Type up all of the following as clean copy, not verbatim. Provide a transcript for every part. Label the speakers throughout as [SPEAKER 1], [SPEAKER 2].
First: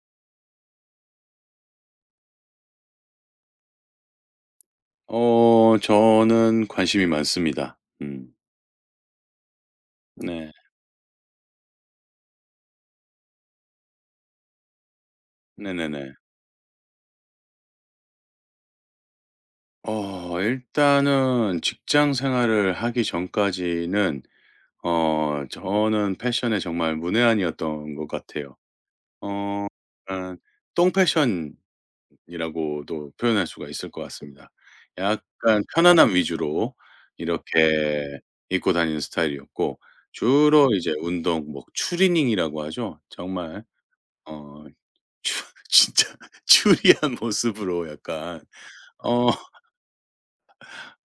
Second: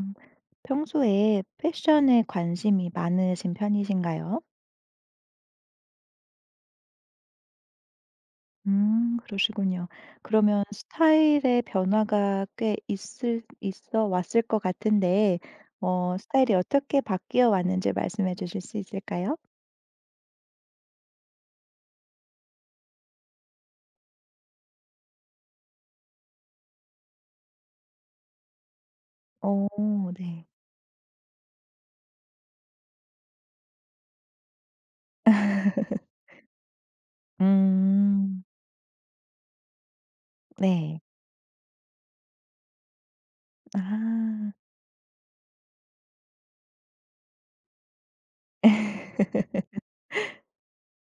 [SPEAKER 1] 음, 평소에 패션에 관심이 많으신 편이신가요?
[SPEAKER 2] 저는 관심이 많습니다. 음.
[SPEAKER 1] 그러시군요.
[SPEAKER 2] 음. 네.
[SPEAKER 1] 그러면 스타일의 변화가 꽤 있어 왔을 것 같은데,
[SPEAKER 2] 네네네.
[SPEAKER 1] 스타일이 어떻게 바뀌어 왔는지 말씀해 주실 수 있을까요?
[SPEAKER 2] 일단은 직장 생활을 하기 전까지는 저는 패션에 정말 문외한이었던 것 같아요. 어
[SPEAKER 1] 오,
[SPEAKER 2] 약간
[SPEAKER 1] 네.
[SPEAKER 2] 똥 패션이라고도 표현할 수가 있을 것 같습니다. 약간 편안함 위주로 이렇게
[SPEAKER 1] 음,
[SPEAKER 2] 입고 다니는 스타일이었고 주로 이제
[SPEAKER 1] 네.
[SPEAKER 2] 운동 뭐 추리닝이라고 하죠. 정말
[SPEAKER 1] 아.
[SPEAKER 2] 어 주 진짜 추리한 모습으로 약간 어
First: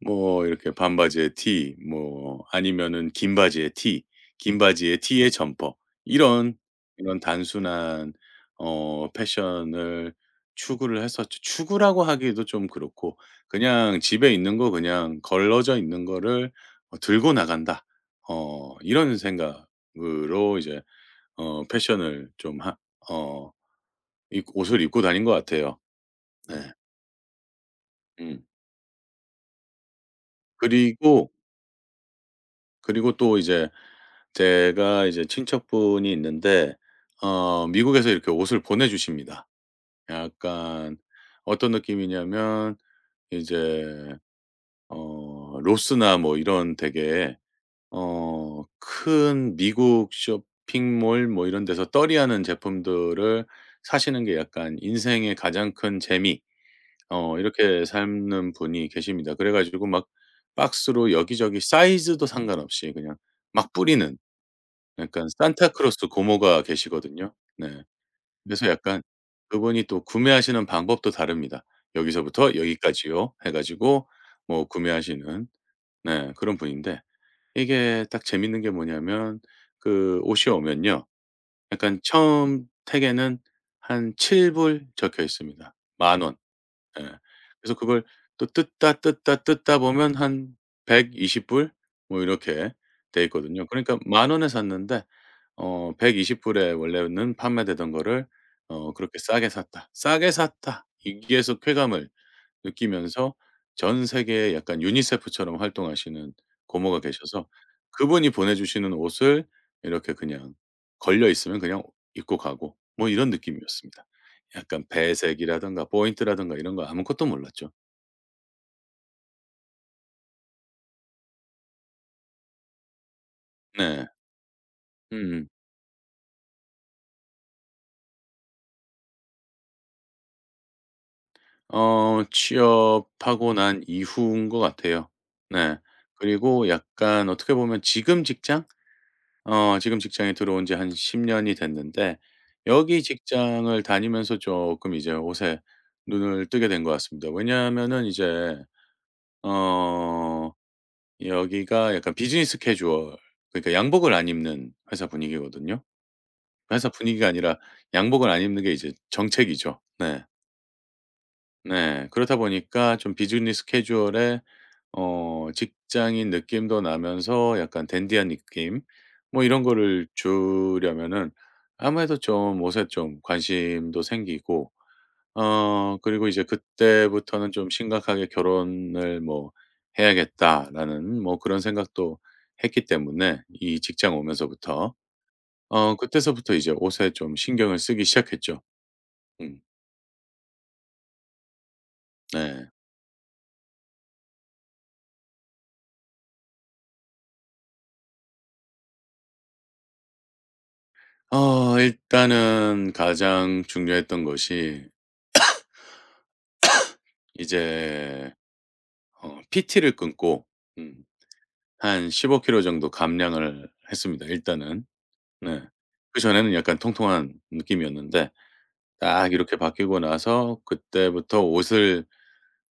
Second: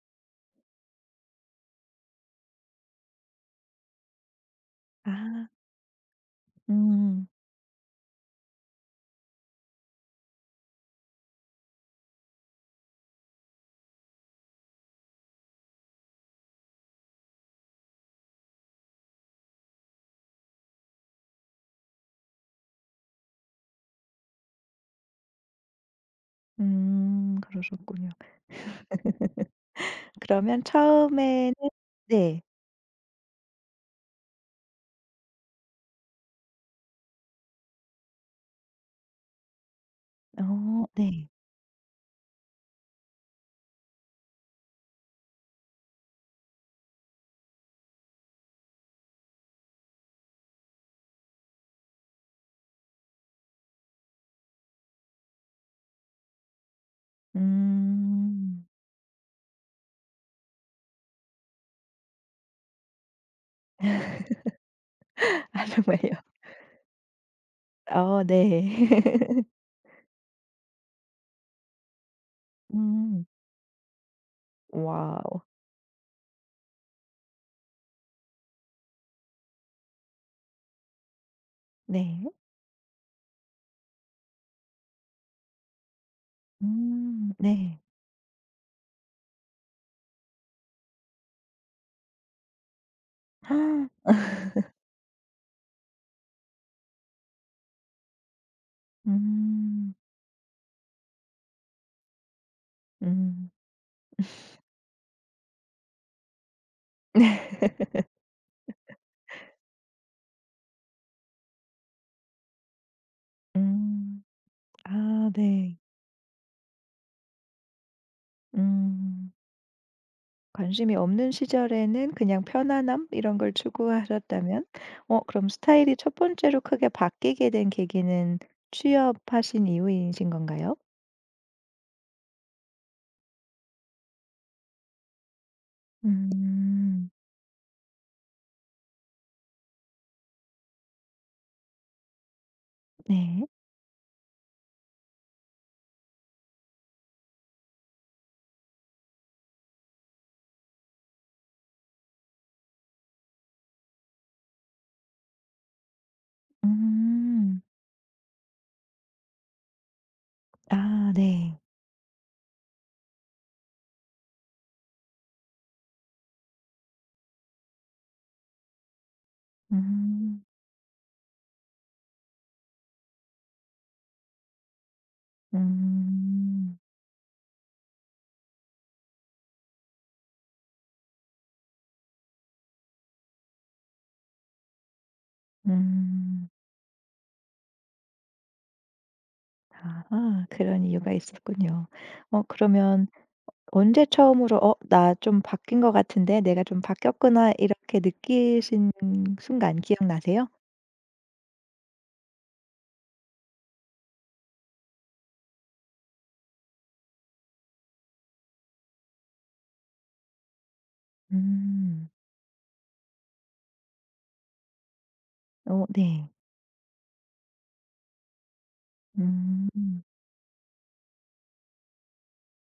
[SPEAKER 2] 뭐 이렇게 반바지에 티, 뭐 아니면은 긴 바지에 티, 긴 바지에
[SPEAKER 1] 아,
[SPEAKER 2] 티에 점퍼, 이런, 이런
[SPEAKER 1] 음,
[SPEAKER 2] 단순한 패션을 추구를 했었죠. 추구라고 하기도 좀 그렇고 그냥 '집에 있는 거, 그냥 걸러져 있는 거를 들고 나간다.' 이런 생각으로 이제 어 패션을 좀 하 어 입 옷을 입고 다닌 것 같아요. 네.
[SPEAKER 1] 그러셨군요.
[SPEAKER 2] 음.
[SPEAKER 1] 그러면
[SPEAKER 2] 그리고,
[SPEAKER 1] 처음에는, 네,
[SPEAKER 2] 그리고 또 이제 제가 이제 친척분이 있는데 미국에서 이렇게 옷을 보내주십니다.
[SPEAKER 1] 어,
[SPEAKER 2] 약간
[SPEAKER 1] 네.
[SPEAKER 2] 어떤 느낌이냐면 이제 로스나 뭐 이런, 되게 어 큰 미국 쇼핑몰 뭐 이런 데서 떨이하는 제품들을 사시는 게 약간 인생의 가장 큰 재미, 이렇게 삶는
[SPEAKER 1] 음.
[SPEAKER 2] 분이 계십니다. 그래 가지고 막 박스로 여기저기 사이즈도 상관없이 그냥 막 뿌리는, 약간
[SPEAKER 1] 아
[SPEAKER 2] 산타크로스
[SPEAKER 1] 정말요?
[SPEAKER 2] 고모가 계시거든요. 네.
[SPEAKER 1] 어 네.
[SPEAKER 2] 그래서 약간 그분이 또 구매하시는 방법도 다릅니다. "여기서부터
[SPEAKER 1] 음.
[SPEAKER 2] 여기까지요." 해 가지고 뭐
[SPEAKER 1] 와우.
[SPEAKER 2] 구매하시는, 네 그런 분인데 이게 딱 재밌는 게 뭐냐면 그 옷이 오면요, 약간
[SPEAKER 1] 네.
[SPEAKER 2] 처음 택에는 한 7불 적혀 있습니다. 만 원. 예. 그래서
[SPEAKER 1] 네.
[SPEAKER 2] 그걸 또 뜯다, 뜯다, 뜯다 보면 한 120불 뭐 이렇게 돼 있거든요. 그러니까 만 원에 샀는데 120 불에 원래는 판매되던 거를 그렇게 싸게 샀다.
[SPEAKER 1] 음.
[SPEAKER 2] '싸게 샀다.' 여기에서 쾌감을 느끼면서,
[SPEAKER 1] 음.
[SPEAKER 2] 전 세계에 약간 유니세프처럼 활동하시는 고모가 계셔서, 그분이 보내주시는 옷을 이렇게 그냥 걸려 있으면 그냥 입고 가고, 뭐 이런 느낌이었습니다.
[SPEAKER 1] 음.
[SPEAKER 2] 약간
[SPEAKER 1] 아 네.
[SPEAKER 2] 배색이라든가 포인트라든가 이런 거 아무것도 몰랐죠.
[SPEAKER 1] 음. 관심이 없는 시절에는 그냥 편안함 이런 걸
[SPEAKER 2] 네.
[SPEAKER 1] 추구하셨다면 어
[SPEAKER 2] 음.
[SPEAKER 1] 그럼 스타일이 첫 번째로 크게 바뀌게 된 계기는 취업하신 이후이신 건가요?
[SPEAKER 2] 취업하고 난 이후인 것 같아요. 네. 그리고
[SPEAKER 1] 음.
[SPEAKER 2] 약간 어떻게 보면 지금 직장? 지금 직장에 들어온 지 한 10 년이 됐는데 여기
[SPEAKER 1] 네.
[SPEAKER 2] 직장을 다니면서 조금 이제 옷에 눈을 뜨게 된 것 같습니다. 왜냐하면은 이제 어 여기가 약간 비즈니스 캐주얼, 그러니까 양복을 안 입는 회사 분위기거든요. 회사 분위기가 아니라
[SPEAKER 1] 음.
[SPEAKER 2] 양복을 안 입는 게 이제 정책이죠. 네.
[SPEAKER 1] 아 네.
[SPEAKER 2] 네. 그렇다 보니까 좀 비즈니스 캐주얼에 직장인 느낌도 나면서 약간 댄디한 느낌 뭐 이런 거를
[SPEAKER 1] 음.
[SPEAKER 2] 주려면은 아무래도 좀 옷에 좀 관심도 생기고, 그리고 이제
[SPEAKER 1] 음.
[SPEAKER 2] 그때부터는 좀 심각하게 '결혼을 뭐 해야겠다.'라는 뭐 그런 생각도 했기 때문에, 이 직장 오면서부터,
[SPEAKER 1] 음.
[SPEAKER 2] 그때서부터 이제 옷에 좀 신경을 쓰기 시작했죠. 음
[SPEAKER 1] 아하, 그런 이유가 있었군요. 어
[SPEAKER 2] 네.
[SPEAKER 1] 그러면 언제 처음으로 '어 나 좀 바뀐 것 같은데. 내가 좀 바뀌었구나.' 이렇게 느끼신 순간 기억나세요?
[SPEAKER 2] 일단은 가장 중요했던 것이 이제 PT를 끊고 음
[SPEAKER 1] 음.
[SPEAKER 2] 한 15 킬로 정도 감량을 했습니다 일단은. 네.
[SPEAKER 1] 어 네.
[SPEAKER 2] 그전에는 약간 통통한 느낌이었는데 딱 이렇게 바뀌고
[SPEAKER 1] 음.
[SPEAKER 2] 나서 그때부터 옷을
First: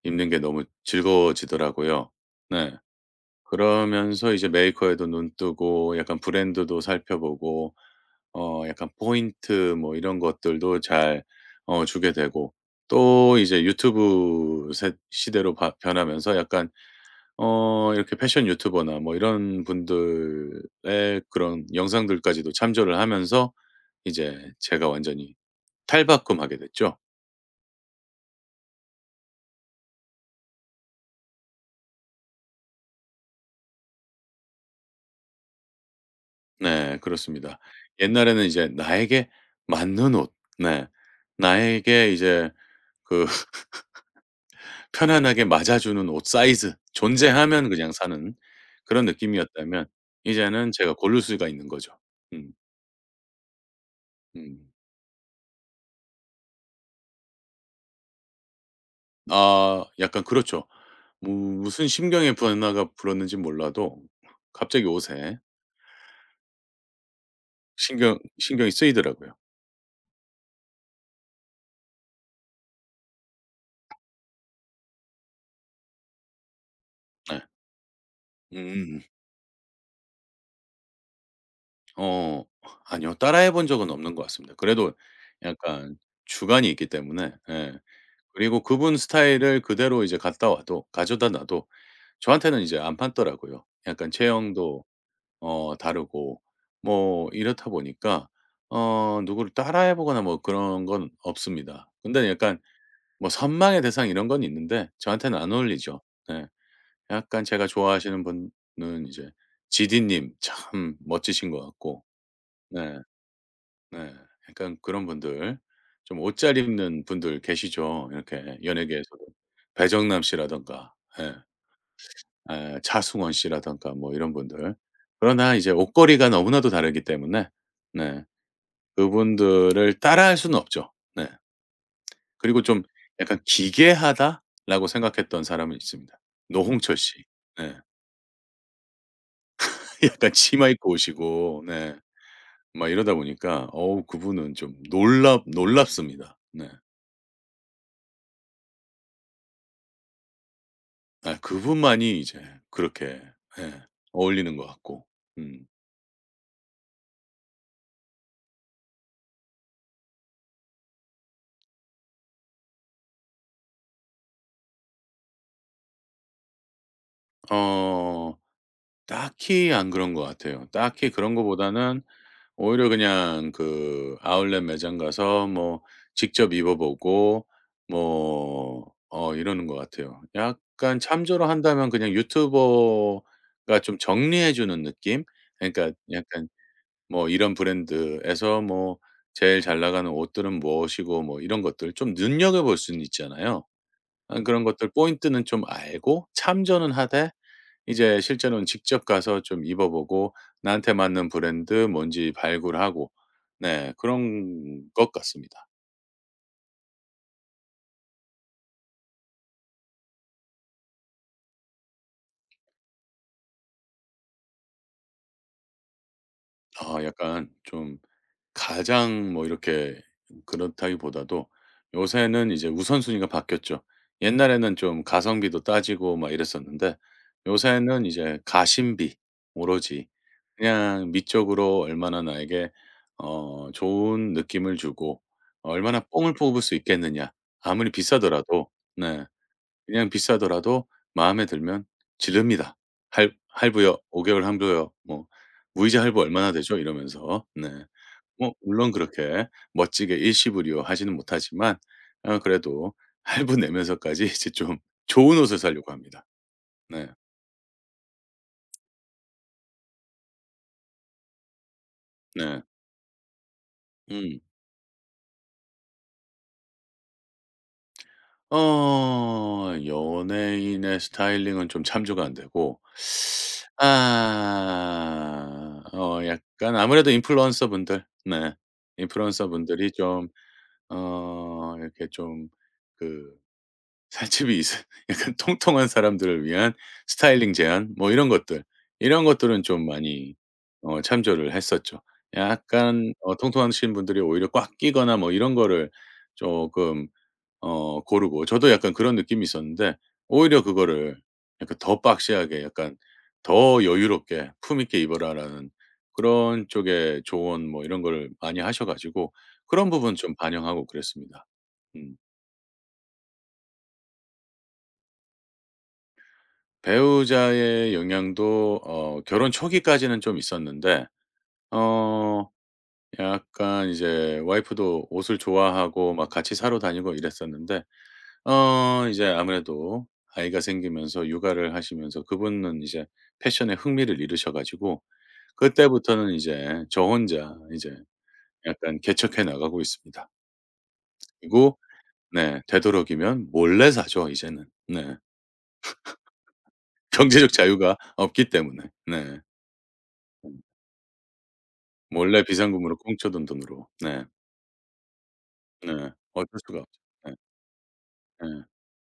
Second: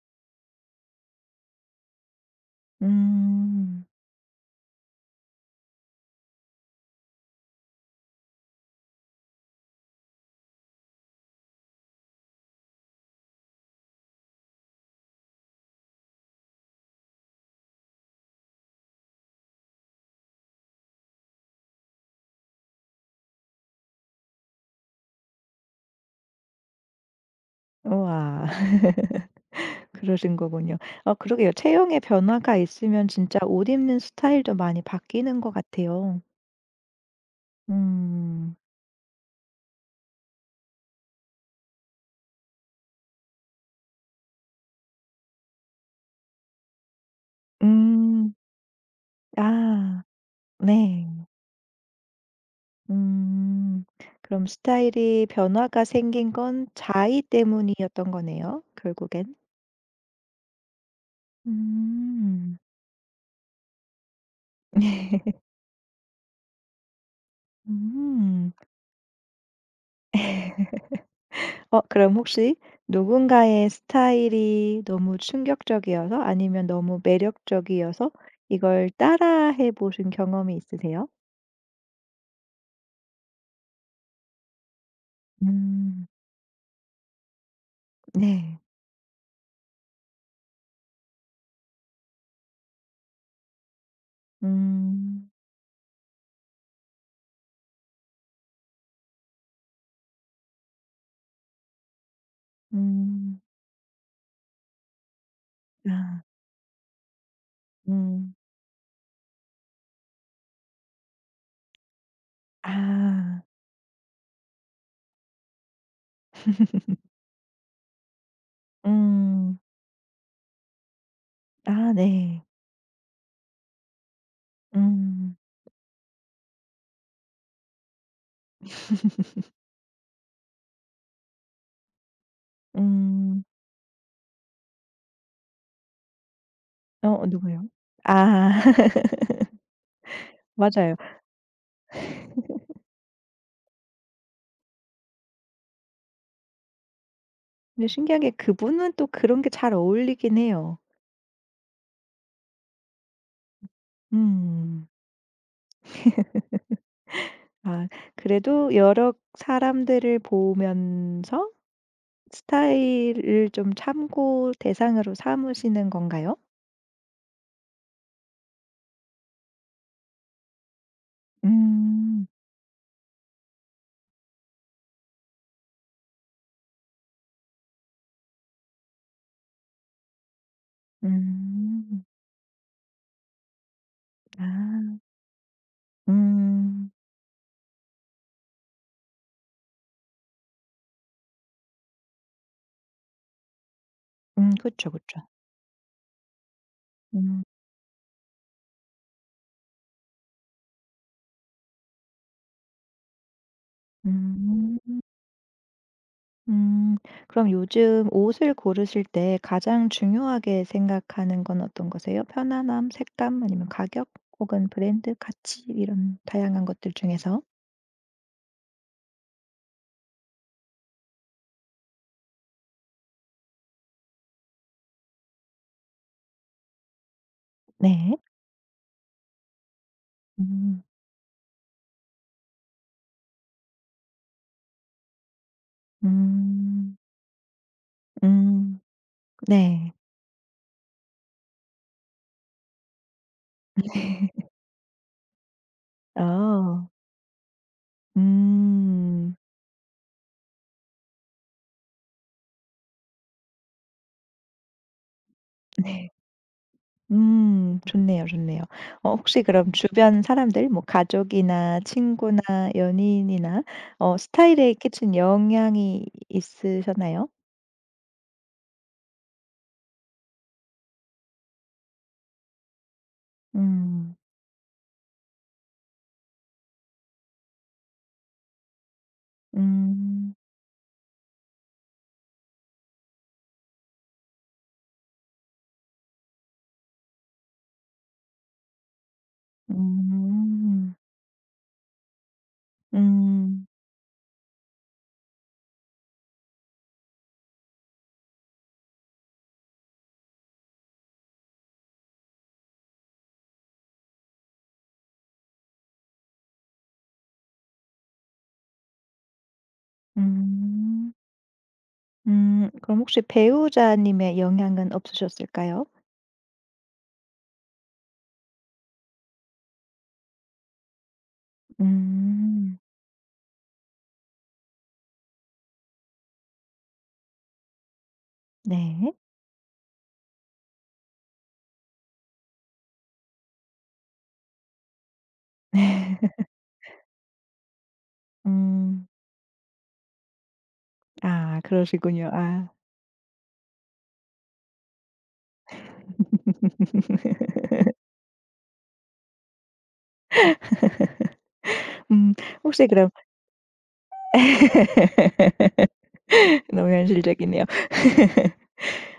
[SPEAKER 2] 입는 게 너무 즐거워지더라고요. 네.
[SPEAKER 1] 음.
[SPEAKER 2] 그러면서 이제 메이커에도 눈 뜨고 약간 브랜드도 살펴보고 약간 포인트 뭐 이런 것들도 잘 주게 되고, 또 이제 유튜브 세 시대로 바 변하면서 약간 이렇게 패션 유튜버나 뭐 이런 분들의 그런 영상들까지도 참조를 하면서 이제 제가 완전히 탈바꿈하게 됐죠.
[SPEAKER 1] 우와. 그러신 거군요. 어 그러게요. 체형에 변화가 있으면 진짜 옷 입는 스타일도 많이 바뀌는 것 같아요.
[SPEAKER 2] 네 그렇습니다. 옛날에는
[SPEAKER 1] 음.
[SPEAKER 2] 이제 나에게 맞는 옷, 네, 나에게 이제 그 편안하게 맞아주는 옷 사이즈 존재하면 그냥
[SPEAKER 1] 음.
[SPEAKER 2] 사는 그런 느낌이었다면,
[SPEAKER 1] 아
[SPEAKER 2] 이제는 제가
[SPEAKER 1] 네.
[SPEAKER 2] 고를 수가 있는 거죠. 음.
[SPEAKER 1] 음. 그럼
[SPEAKER 2] 음.
[SPEAKER 1] 스타일이 변화가 생긴 건 자의 때문이었던 거네요 결국엔.
[SPEAKER 2] 아 약간 그렇죠. 무 무슨 심경의
[SPEAKER 1] 음.
[SPEAKER 2] 변화가 불었는지 몰라도 갑자기 옷에 신경
[SPEAKER 1] 음.
[SPEAKER 2] 신경이 쓰이더라고요.
[SPEAKER 1] 어 그럼 혹시 누군가의 스타일이 너무 충격적이어서 아니면 너무
[SPEAKER 2] 네.
[SPEAKER 1] 매력적이어서 이걸
[SPEAKER 2] 음.
[SPEAKER 1] 따라해 보신 경험이 있으세요?
[SPEAKER 2] 어 아니요, 따라해 본 적은 없는 것 같습니다. 그래도 약간
[SPEAKER 1] 음.
[SPEAKER 2] 주관이 있기 때문에. 예.
[SPEAKER 1] 네.
[SPEAKER 2] 그리고 그분 스타일을 그대로 이제 갖다 와도, 가져다 놔도 저한테는 이제 안 맞더라고요. 약간 체형도
[SPEAKER 1] 음.
[SPEAKER 2] 다르고 뭐 이렇다 보니까 누구를 따라해 보거나 뭐 그런 건 없습니다. 근데 약간 뭐
[SPEAKER 1] 음.
[SPEAKER 2] 선망의 대상 이런 건 있는데 저한테는 안 어울리죠.
[SPEAKER 1] 아.
[SPEAKER 2] 네. 약간 제가 좋아하시는
[SPEAKER 1] 음.
[SPEAKER 2] 분은 이제 GD 님 참 멋지신 것 같고. 네.
[SPEAKER 1] 아.
[SPEAKER 2] 네. 약간 그런 분들, 좀 옷 잘 입는 분들 계시죠, 이렇게 연예계에서도.
[SPEAKER 1] 음.
[SPEAKER 2] 배정남 씨라든가, 예.
[SPEAKER 1] 아 네.
[SPEAKER 2] 예 차승원 씨라든가 뭐 이런 분들.
[SPEAKER 1] 음.
[SPEAKER 2] 그러나 이제 옷걸이가 너무나도 다르기 때문에 네 그분들을 따라할 수는 없죠. 네. 그리고 좀 약간
[SPEAKER 1] 음.
[SPEAKER 2] '기괴하다.'라고 생각했던 사람은 있습니다. 노홍철 씨.
[SPEAKER 1] 어 누구요?
[SPEAKER 2] 네.
[SPEAKER 1] 아
[SPEAKER 2] 약간 치마 입고
[SPEAKER 1] 맞아요.
[SPEAKER 2] 오시고, 네, 막 이러다 보니까 어우 그분은 좀 놀랍습니다. 네.
[SPEAKER 1] 근데 신기한 게 그분은 또 그런 게 잘 어울리긴 해요.
[SPEAKER 2] 아 그분만이 이제 그렇게, 예, 어울리는 것
[SPEAKER 1] 음.
[SPEAKER 2] 같고. 음.
[SPEAKER 1] 아 그래도 여러 사람들을 보면서 스타일을 좀 참고 대상으로 삼으시는 건가요?
[SPEAKER 2] 어 딱히 안 그런 것 같아요. 딱히 그런 거보다는
[SPEAKER 1] 음.
[SPEAKER 2] 오히려 그냥 그 아울렛 매장 가서 뭐 직접 입어 보고 뭐 이러는 것 같아요. 약간 참조로 한다면
[SPEAKER 1] 음.
[SPEAKER 2] 그냥 유튜버가 좀 정리해 주는
[SPEAKER 1] 아.
[SPEAKER 2] 느낌? 그러니까 약간
[SPEAKER 1] 음.
[SPEAKER 2] 뭐 이런 브랜드에서 뭐 제일 잘 나가는 옷들은 무엇이고 뭐 이런 것들 좀 눈여겨볼 수는 있잖아요. 아
[SPEAKER 1] 음.
[SPEAKER 2] 그런
[SPEAKER 1] 그쵸,
[SPEAKER 2] 것들
[SPEAKER 1] 그쵸.
[SPEAKER 2] 포인트는 좀 알고 참조는 하되
[SPEAKER 1] 음.
[SPEAKER 2] 이제 실제로는 직접 가서 좀 입어 보고 나한테 맞는 브랜드 뭔지 발굴하고, 네
[SPEAKER 1] 음.
[SPEAKER 2] 그런 것 같습니다.
[SPEAKER 1] 음. 그럼 요즘 옷을 고르실 때 가장 중요하게 생각하는 건 어떤 거세요? 편안함, 색감, 아니면 가격, 혹은 브랜드, 가치 이런 다양한 것들
[SPEAKER 2] 아
[SPEAKER 1] 중에서?
[SPEAKER 2] 약간 좀 가장 뭐 이렇게 그렇다기보다도, 요새는 이제 우선순위가 바뀌었죠. 옛날에는 좀 가성비도 따지고 막 이랬었는데 요새는
[SPEAKER 1] 네.
[SPEAKER 2] 이제 가심비, 오로지
[SPEAKER 1] 음.
[SPEAKER 2] 그냥 미적으로 얼마나 나에게 좋은 느낌을 주고, 얼마나 뽕을 뽑을 수
[SPEAKER 1] 음.
[SPEAKER 2] 있겠느냐. 아무리 비싸더라도.
[SPEAKER 1] 음.
[SPEAKER 2] 네.
[SPEAKER 1] 네.
[SPEAKER 2] 그냥 비싸더라도 마음에 들면 지릅니다. 할 할부요. 5개월 할부요. 뭐 무이자 할부 얼마나 되죠?
[SPEAKER 1] 어.
[SPEAKER 2] 이러면서. 네. 뭐 물론
[SPEAKER 1] 음.
[SPEAKER 2] 그렇게 멋지게 일시불이요 하지는 못하지만 그래도 할부 내면서까지 이제 좀 좋은 옷을 사려고
[SPEAKER 1] 네.
[SPEAKER 2] 합니다. 네.
[SPEAKER 1] 음. 좋네요, 좋네요. 어 혹시 그럼 주변 사람들 뭐 가족이나 친구나
[SPEAKER 2] 네.
[SPEAKER 1] 연인이나 어
[SPEAKER 2] 음.
[SPEAKER 1] 스타일에 끼친 영향이 있으셨나요?
[SPEAKER 2] 연예인의 스타일링은 좀 참조가 안 되고,
[SPEAKER 1] 음.
[SPEAKER 2] 아, 약간 아무래도 인플루언서 분들, 네, 인플루언서 분들이 좀
[SPEAKER 1] 음.
[SPEAKER 2] 이렇게 좀그 살집이 있어, 약간 통통한 사람들을 위한 스타일링 제안 뭐 이런 것들, 이런 것들은 좀 많이
[SPEAKER 1] 음.
[SPEAKER 2] 참조를 했었죠. 약간
[SPEAKER 1] 음.
[SPEAKER 2] 통통하신 분들이 오히려 꽉 끼거나 뭐 이런 거를 조금 고르고 저도 약간 그런 느낌이 있었는데, 오히려 그거를 약간 더 박시하게, 약간 "더 여유롭게 품 있게 입어라."라는 그런 쪽의 조언 뭐 이런 걸 많이 하셔 가지고 그런 부분 좀 반영하고
[SPEAKER 1] 음.
[SPEAKER 2] 그랬습니다. 음.
[SPEAKER 1] 음. 그럼 혹시 배우자님의 영향은 없으셨을까요?
[SPEAKER 2] 배우자의 영향도 결혼 초기까지는 좀 있었는데 어
[SPEAKER 1] 음.
[SPEAKER 2] 약간 이제 와이프도 옷을 좋아하고 막 같이 사러 다니고 이랬었는데,
[SPEAKER 1] 네.
[SPEAKER 2] 이제 아무래도 아이가 생기면서 육아를 하시면서 그분은 이제 패션에 흥미를 잃으셔 가지고, 그때부터는 이제 저 혼자 이제 약간
[SPEAKER 1] 음.
[SPEAKER 2] 개척해 나가고 있습니다.
[SPEAKER 1] 아
[SPEAKER 2] 그리고
[SPEAKER 1] 그러시군요.
[SPEAKER 2] 네
[SPEAKER 1] 아.
[SPEAKER 2] 되도록이면 몰래 사죠 이제는. 네. 경제적 자유가 없기 때문에. 네.
[SPEAKER 1] 음.
[SPEAKER 2] 몰래
[SPEAKER 1] 혹시
[SPEAKER 2] 비상금으로
[SPEAKER 1] 그럼
[SPEAKER 2] 꽁쳐둔 돈으로. 네. 네. 어쩔 수가
[SPEAKER 1] 너무
[SPEAKER 2] 없죠. 네.
[SPEAKER 1] 현실적이네요.
[SPEAKER 2] 네.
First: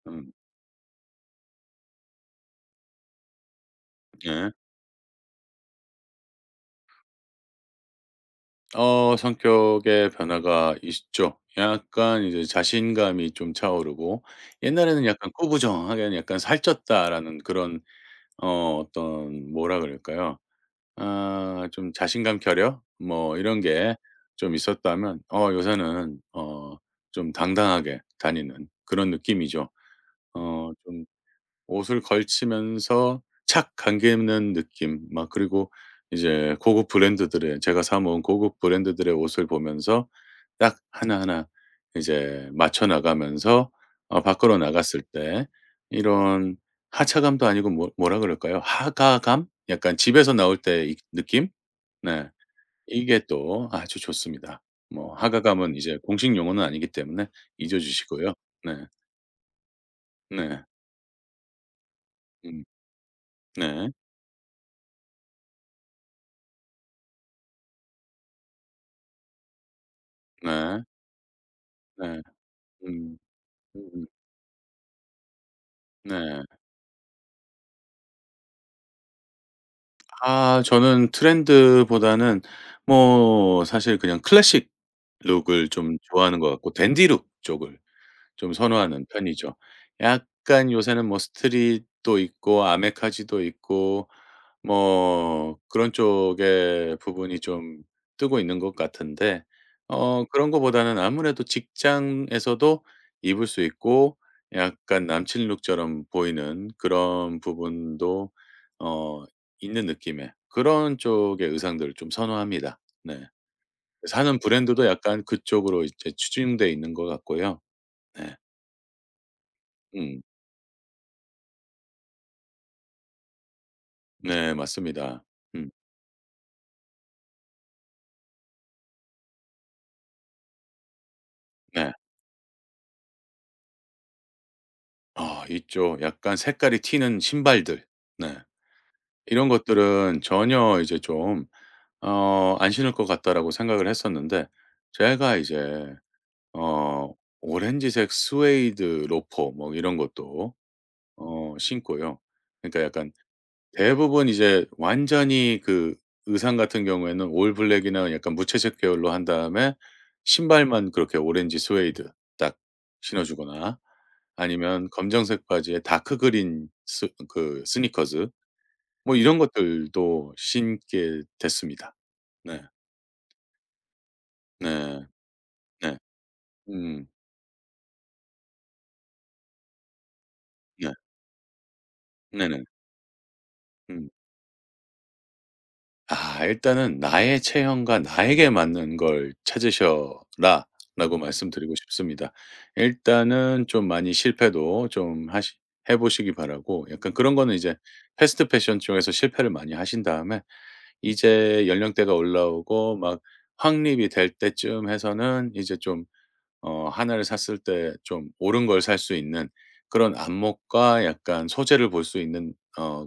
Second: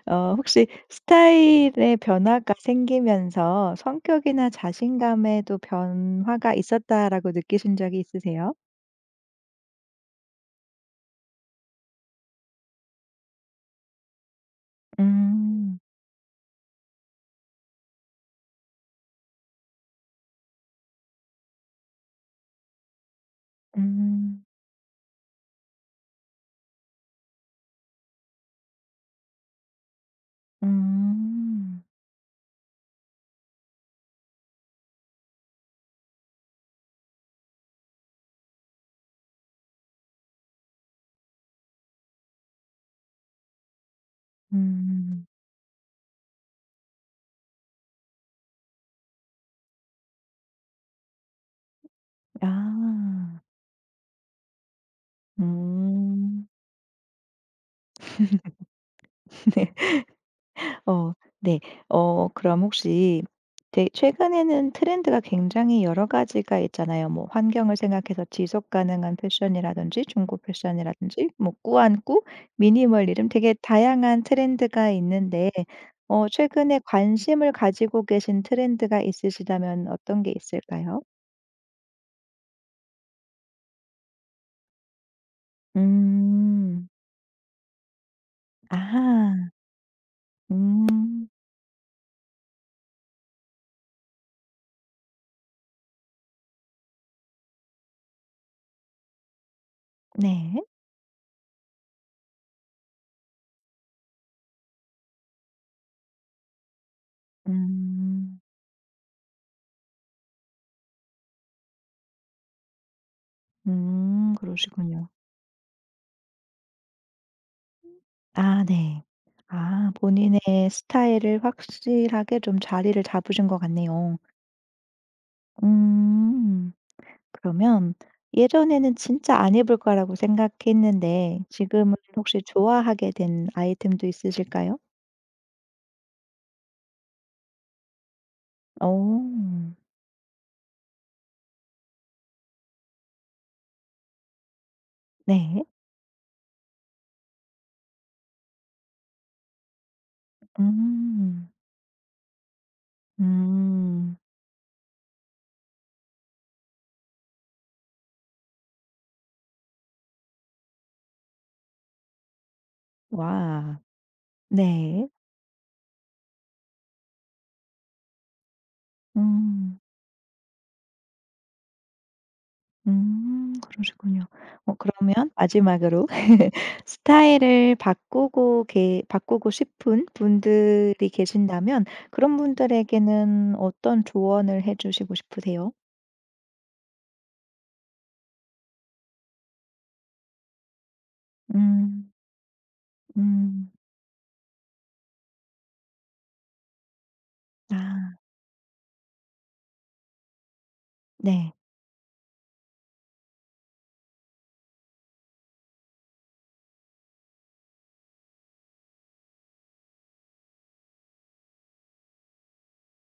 [SPEAKER 2] 음.
[SPEAKER 1] 어 혹시 스타일의 변화가 생기면서 성격이나
[SPEAKER 2] 네.
[SPEAKER 1] 자신감에도 변화가 있었다라고 느끼신 적이 있으세요?
[SPEAKER 2] 성격의 변화가 있죠. 약간 이제 자신감이 좀 차오르고 옛날에는 약간
[SPEAKER 1] 음.
[SPEAKER 2] 꾸부정하게 약간 살쪘다라는 그런 어떤 뭐라 그럴까요? 아 좀 자신감 결여 뭐 이런 게
[SPEAKER 1] 음.
[SPEAKER 2] 좀 있었다면 요새는 좀 당당하게 다니는 그런 느낌이죠. 어좀
[SPEAKER 1] 음.
[SPEAKER 2] 옷을 걸치면서 착 감기는 느낌 막, 그리고 이제 고급 브랜드들의, 제가 사 모은 고급 브랜드들의 옷을 보면서 딱 하나하나 이제 맞춰 나가면서, 밖으로 나갔을
[SPEAKER 1] 음.
[SPEAKER 2] 때 이런 하차감도 아니고 뭐 뭐라 그럴까요? 하가감? 약간 집에서 나올 때 이 느낌? 네. 이게
[SPEAKER 1] 아.
[SPEAKER 2] 또 아주 좋습니다. 뭐 하가감은 이제 공식
[SPEAKER 1] 음.
[SPEAKER 2] 용어는 아니기 때문에 잊어 주시고요. 네. 네.
[SPEAKER 1] 어 네. 어 그럼
[SPEAKER 2] 음.
[SPEAKER 1] 혹시 되
[SPEAKER 2] 네.
[SPEAKER 1] 최근에는 트렌드가 굉장히 여러 가지가 있잖아요. 뭐 환경을 생각해서 지속 가능한 패션이라든지 중고
[SPEAKER 2] 네.
[SPEAKER 1] 패션이라든지 뭐
[SPEAKER 2] 네.
[SPEAKER 1] 꾸안꾸,
[SPEAKER 2] 음.
[SPEAKER 1] 미니멀리즘 되게
[SPEAKER 2] 음음.
[SPEAKER 1] 다양한 트렌드가 있는데 어
[SPEAKER 2] 네.
[SPEAKER 1] 최근에 관심을 가지고 계신 트렌드가 있으시다면 어떤 게
[SPEAKER 2] 아
[SPEAKER 1] 있을까요?
[SPEAKER 2] 저는 트렌드보다는 뭐 사실 그냥 클래식 룩을 좀 좋아하는 것 같고
[SPEAKER 1] 음.
[SPEAKER 2] 댄디룩 쪽을 좀 선호하는
[SPEAKER 1] 아하.
[SPEAKER 2] 편이죠. 약간 요새는 뭐
[SPEAKER 1] 음.
[SPEAKER 2] 스트릿도 있고 아메카지도 있고 뭐 그런 쪽의 부분이 좀 뜨고 있는 것 같은데 그런
[SPEAKER 1] 네.
[SPEAKER 2] 거보다는 아무래도 직장에서도 입을 수 있고 약간 남친 룩처럼 보이는 그런 부분도
[SPEAKER 1] 음.
[SPEAKER 2] 어 있는 느낌의 그런 쪽의 의상들을 좀 선호합니다. 네. 사는 브랜드도
[SPEAKER 1] 그러시군요.
[SPEAKER 2] 약간 그쪽으로 이제 추진돼 있는 것 같고요. 네.
[SPEAKER 1] 아 네. 아
[SPEAKER 2] 음.
[SPEAKER 1] 본인의 스타일을 확실하게 좀 자리를 잡으신 것 같네요.
[SPEAKER 2] 네 맞습니다. 음
[SPEAKER 1] 음. 그러면 예전에는 진짜 안 입을 거라고 생각했는데
[SPEAKER 2] 네.
[SPEAKER 1] 지금은 혹시 좋아하게 된 아이템도 있으실까요?
[SPEAKER 2] 아 있죠. 약간 색깔이 튀는 신발들. 네.
[SPEAKER 1] 오,
[SPEAKER 2] 이런 것들은 전혀 이제 좀 '안 신을 것 같다.'라고 생각을 했었는데 제가
[SPEAKER 1] 네.
[SPEAKER 2] 이제 어 오렌지색 스웨이드 로퍼 뭐 이런 것도
[SPEAKER 1] 음.
[SPEAKER 2] 신고요. 그러니까 약간
[SPEAKER 1] 음.
[SPEAKER 2] 대부분 이제 완전히 그 의상 같은 경우에는 올 블랙이나 약간 무채색 계열로 한 다음에 신발만 그렇게 오렌지 스웨이드 딱 신어 주거나,
[SPEAKER 1] 와.
[SPEAKER 2] 아니면
[SPEAKER 1] 네.
[SPEAKER 2] 검정색 바지에 다크 그린 스 그 스니커즈 뭐 이런
[SPEAKER 1] 음.
[SPEAKER 2] 것들도 신게 됐습니다. 네.
[SPEAKER 1] 그러시군요. 어
[SPEAKER 2] 네.
[SPEAKER 1] 그러면
[SPEAKER 2] 네.
[SPEAKER 1] 마지막으로
[SPEAKER 2] 음.
[SPEAKER 1] 스타일을 바꾸고 싶은
[SPEAKER 2] 네.
[SPEAKER 1] 분들이 계신다면 그런
[SPEAKER 2] 네네.
[SPEAKER 1] 분들에게는 어떤
[SPEAKER 2] 음.
[SPEAKER 1] 조언을 해 주시고 싶으세요?
[SPEAKER 2] 아 일단은 "나의 체형과 나에게 맞는 걸 찾으셔라."라고 말씀드리고
[SPEAKER 1] 음.
[SPEAKER 2] 싶습니다. 일단은
[SPEAKER 1] 음.
[SPEAKER 2] 좀 많이 실패도 좀 하시 해 보시기 바라고, 약간 그런 거는 이제
[SPEAKER 1] 아
[SPEAKER 2] 패스트 패션 쪽에서 실패를 많이 하신 다음에
[SPEAKER 1] 네.
[SPEAKER 2] 이제 연령대가 올라오고 막 확립이 될 때쯤 해서는 이제 좀어나를 샀을 때 좀 옳은 걸 살 수 있는 그런 안목과, 약간 소재를 볼 수 있는 어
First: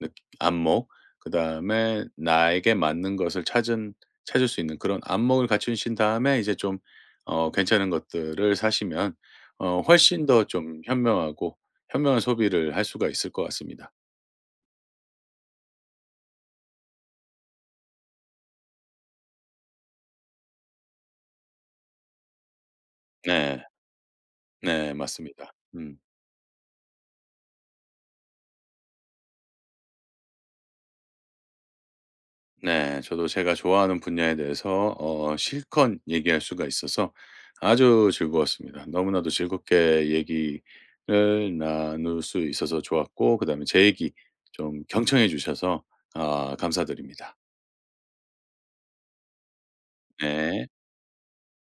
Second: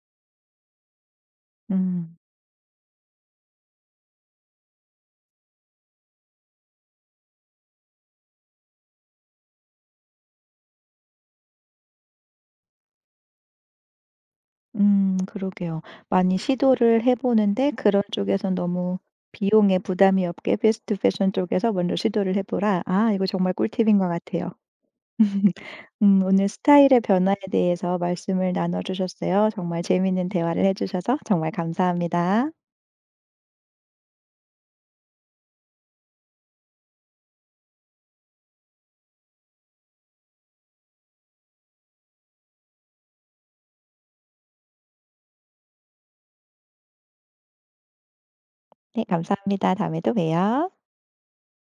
[SPEAKER 2] 느 안목, 그다음에
[SPEAKER 1] 음.
[SPEAKER 2] 나에게 맞는 것을 찾은 찾을 수 있는 그런 안목을 갖추신 다음에 이제 좀 괜찮은 것들을 사시면 훨씬 더 좀 현명하고 현명한 소비를 할 수가 있을 것 같습니다.
[SPEAKER 1] 그러게요. 많이 시도를 해 보는데 그런 쪽에선 너무 비용에 부담이 없게 '패스트 패션 쪽에서 먼저 시도를 해 보라.' 아 이거 정말
[SPEAKER 2] 네.
[SPEAKER 1] 꿀팁인 것 같아요.
[SPEAKER 2] 네 맞습니다. 음.
[SPEAKER 1] 오늘 스타일의 변화에 대해서 말씀을 나눠 주셨어요. 정말 재미있는 대화를 해 주셔서 정말 감사합니다.
[SPEAKER 2] 네. 저도 제가 좋아하는 분야에 대해서 실컷 얘기할 수가 있어서 아주 즐거웠습니다. 너무나도 즐겁게 얘기를 나눌 수 있어서 좋았고, 그다음에 제 얘기 좀 경청해 주셔서 아 감사드립니다.
[SPEAKER 1] 네 감사합니다. 다음에 또
[SPEAKER 2] 네.
[SPEAKER 1] 봬요.